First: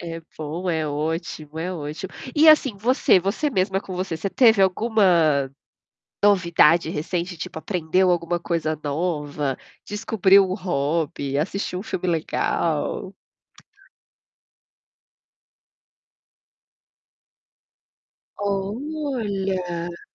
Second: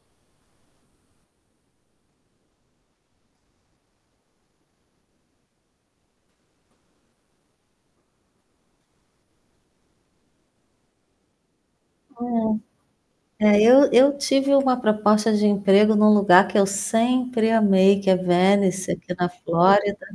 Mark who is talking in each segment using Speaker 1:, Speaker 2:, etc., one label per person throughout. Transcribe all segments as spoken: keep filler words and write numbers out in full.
Speaker 1: É bom, é ótimo, é ótimo. E, assim, você você mesma com você, você teve alguma, novidade recente tipo aprendeu alguma coisa nova, descobriu um hobby, assistiu um filme
Speaker 2: Hum.
Speaker 1: legal?
Speaker 2: É, eu eu tive uma proposta de emprego em um lugar que eu sempre amei, que é Venice aqui na
Speaker 1: Olha.
Speaker 2: Flórida.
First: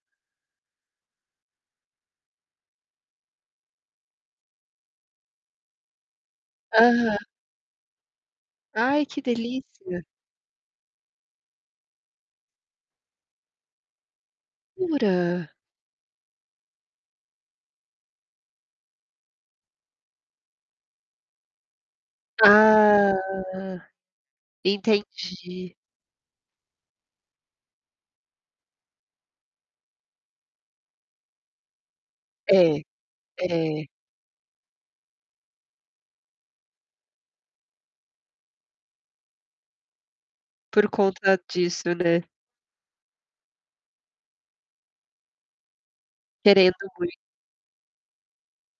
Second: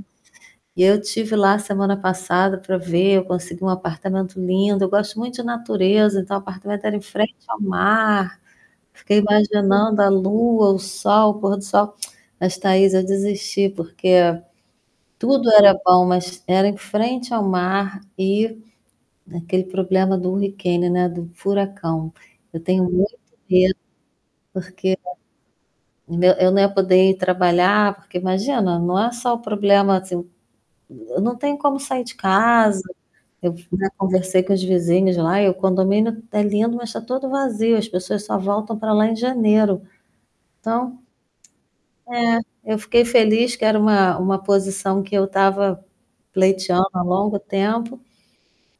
Speaker 2: E eu estive lá semana passada para ver, eu consegui um apartamento lindo, eu gosto muito de natureza, então apartamento era em
Speaker 1: Aham.
Speaker 2: frente ao mar.
Speaker 1: Ai
Speaker 2: Fiquei
Speaker 1: que
Speaker 2: imaginando
Speaker 1: delícia.
Speaker 2: a lua, o sol, o pôr do sol. Mas Thaís, eu desisti porque,
Speaker 1: Jura.
Speaker 2: tudo era bom, mas era em frente ao mar e naquele problema do hurricane né, era do furacão. Eu tenho
Speaker 1: Ah,
Speaker 2: muito medo porque,
Speaker 1: entendi.
Speaker 2: né, eu nã eu não ia poder ir trabalhar porque imagina, não é só o problema assim, n não tenho como sair de casa,
Speaker 1: É,
Speaker 2: eu
Speaker 1: é.
Speaker 2: conversei com os vizinhos lá e o condomínio está lindo mas está todo vazio, as pessoas só voltam para lá em janeiro.
Speaker 1: Por
Speaker 2: Então
Speaker 1: conta disso, né?
Speaker 2: É, eu fiquei feliz que era uma uma posição que eu estava
Speaker 1: Querendo
Speaker 2: pleiteando há
Speaker 1: muito.
Speaker 2: longo tempo,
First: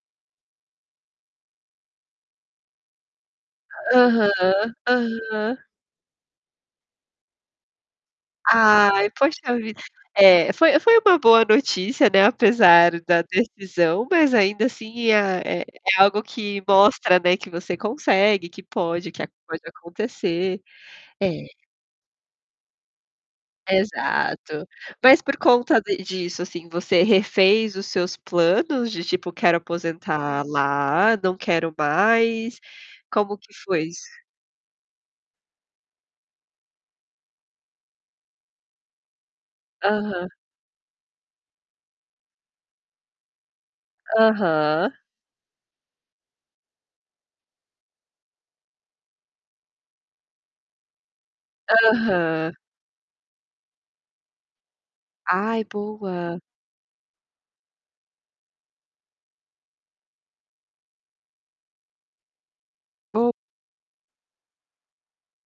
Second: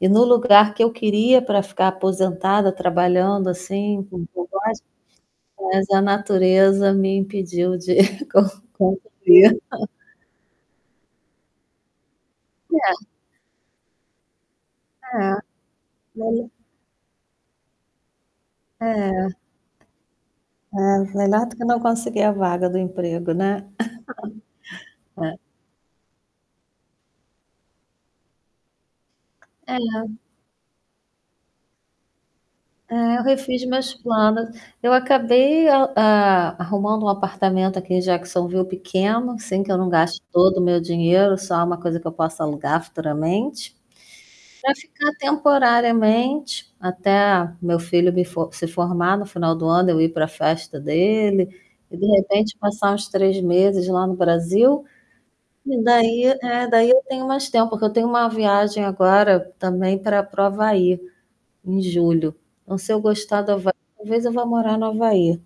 Speaker 2: e no lugar que eu queria para ficar aposentada, trabalhando assim, com com
Speaker 1: Aham,
Speaker 2: quase
Speaker 1: aham.
Speaker 2: Mas a natureza me impediu de
Speaker 1: Ai, pode ter ouvido,
Speaker 2: [unintelligible]
Speaker 1: é, foi foi uma boa notícia, né, apesar
Speaker 2: É.
Speaker 1: da decisão, mas ainda assim
Speaker 2: É,
Speaker 1: é é algo
Speaker 2: e ai
Speaker 1: que mostra não é que você consegue, que
Speaker 2: É. É.
Speaker 1: pode que
Speaker 2: É,
Speaker 1: pode acontecer. É.
Speaker 2: melhor do que não conseguir a vaga do emprego, né.
Speaker 1: Exato. Mas por
Speaker 2: É.
Speaker 1: conta de disso, assim, você refez os seus planos de tipo quero
Speaker 2: É.
Speaker 1: aposentar lá, não quero mais,
Speaker 2: É, eu
Speaker 1: como que
Speaker 2: refiz
Speaker 1: foi
Speaker 2: minhas
Speaker 1: isso?
Speaker 2: planos. Eu acabei, eh, a arrumando um apartamento aqui em Jacksonville pequeno, assim que eu não gaste
Speaker 1: Aham.
Speaker 2: todo o meu dinheiro, só uma coisa que eu possa alugar futuramente, para
Speaker 1: Aham.
Speaker 2: ficar temporariamente, até meu filho me f se formar no final do ano eu ir para festa dele, e de
Speaker 1: Aham.
Speaker 2: repente passar uns três meses lá no Brasil,
Speaker 1: Ai
Speaker 2: e daí
Speaker 1: boa.
Speaker 2: é daí eu tenho mais tempo, porque eu tenho uma viagem agora também para para o Havaí, em julho. Se eu
Speaker 1: Oh
Speaker 2: gostar do Havaí, talvez eu vá morar no Havaí.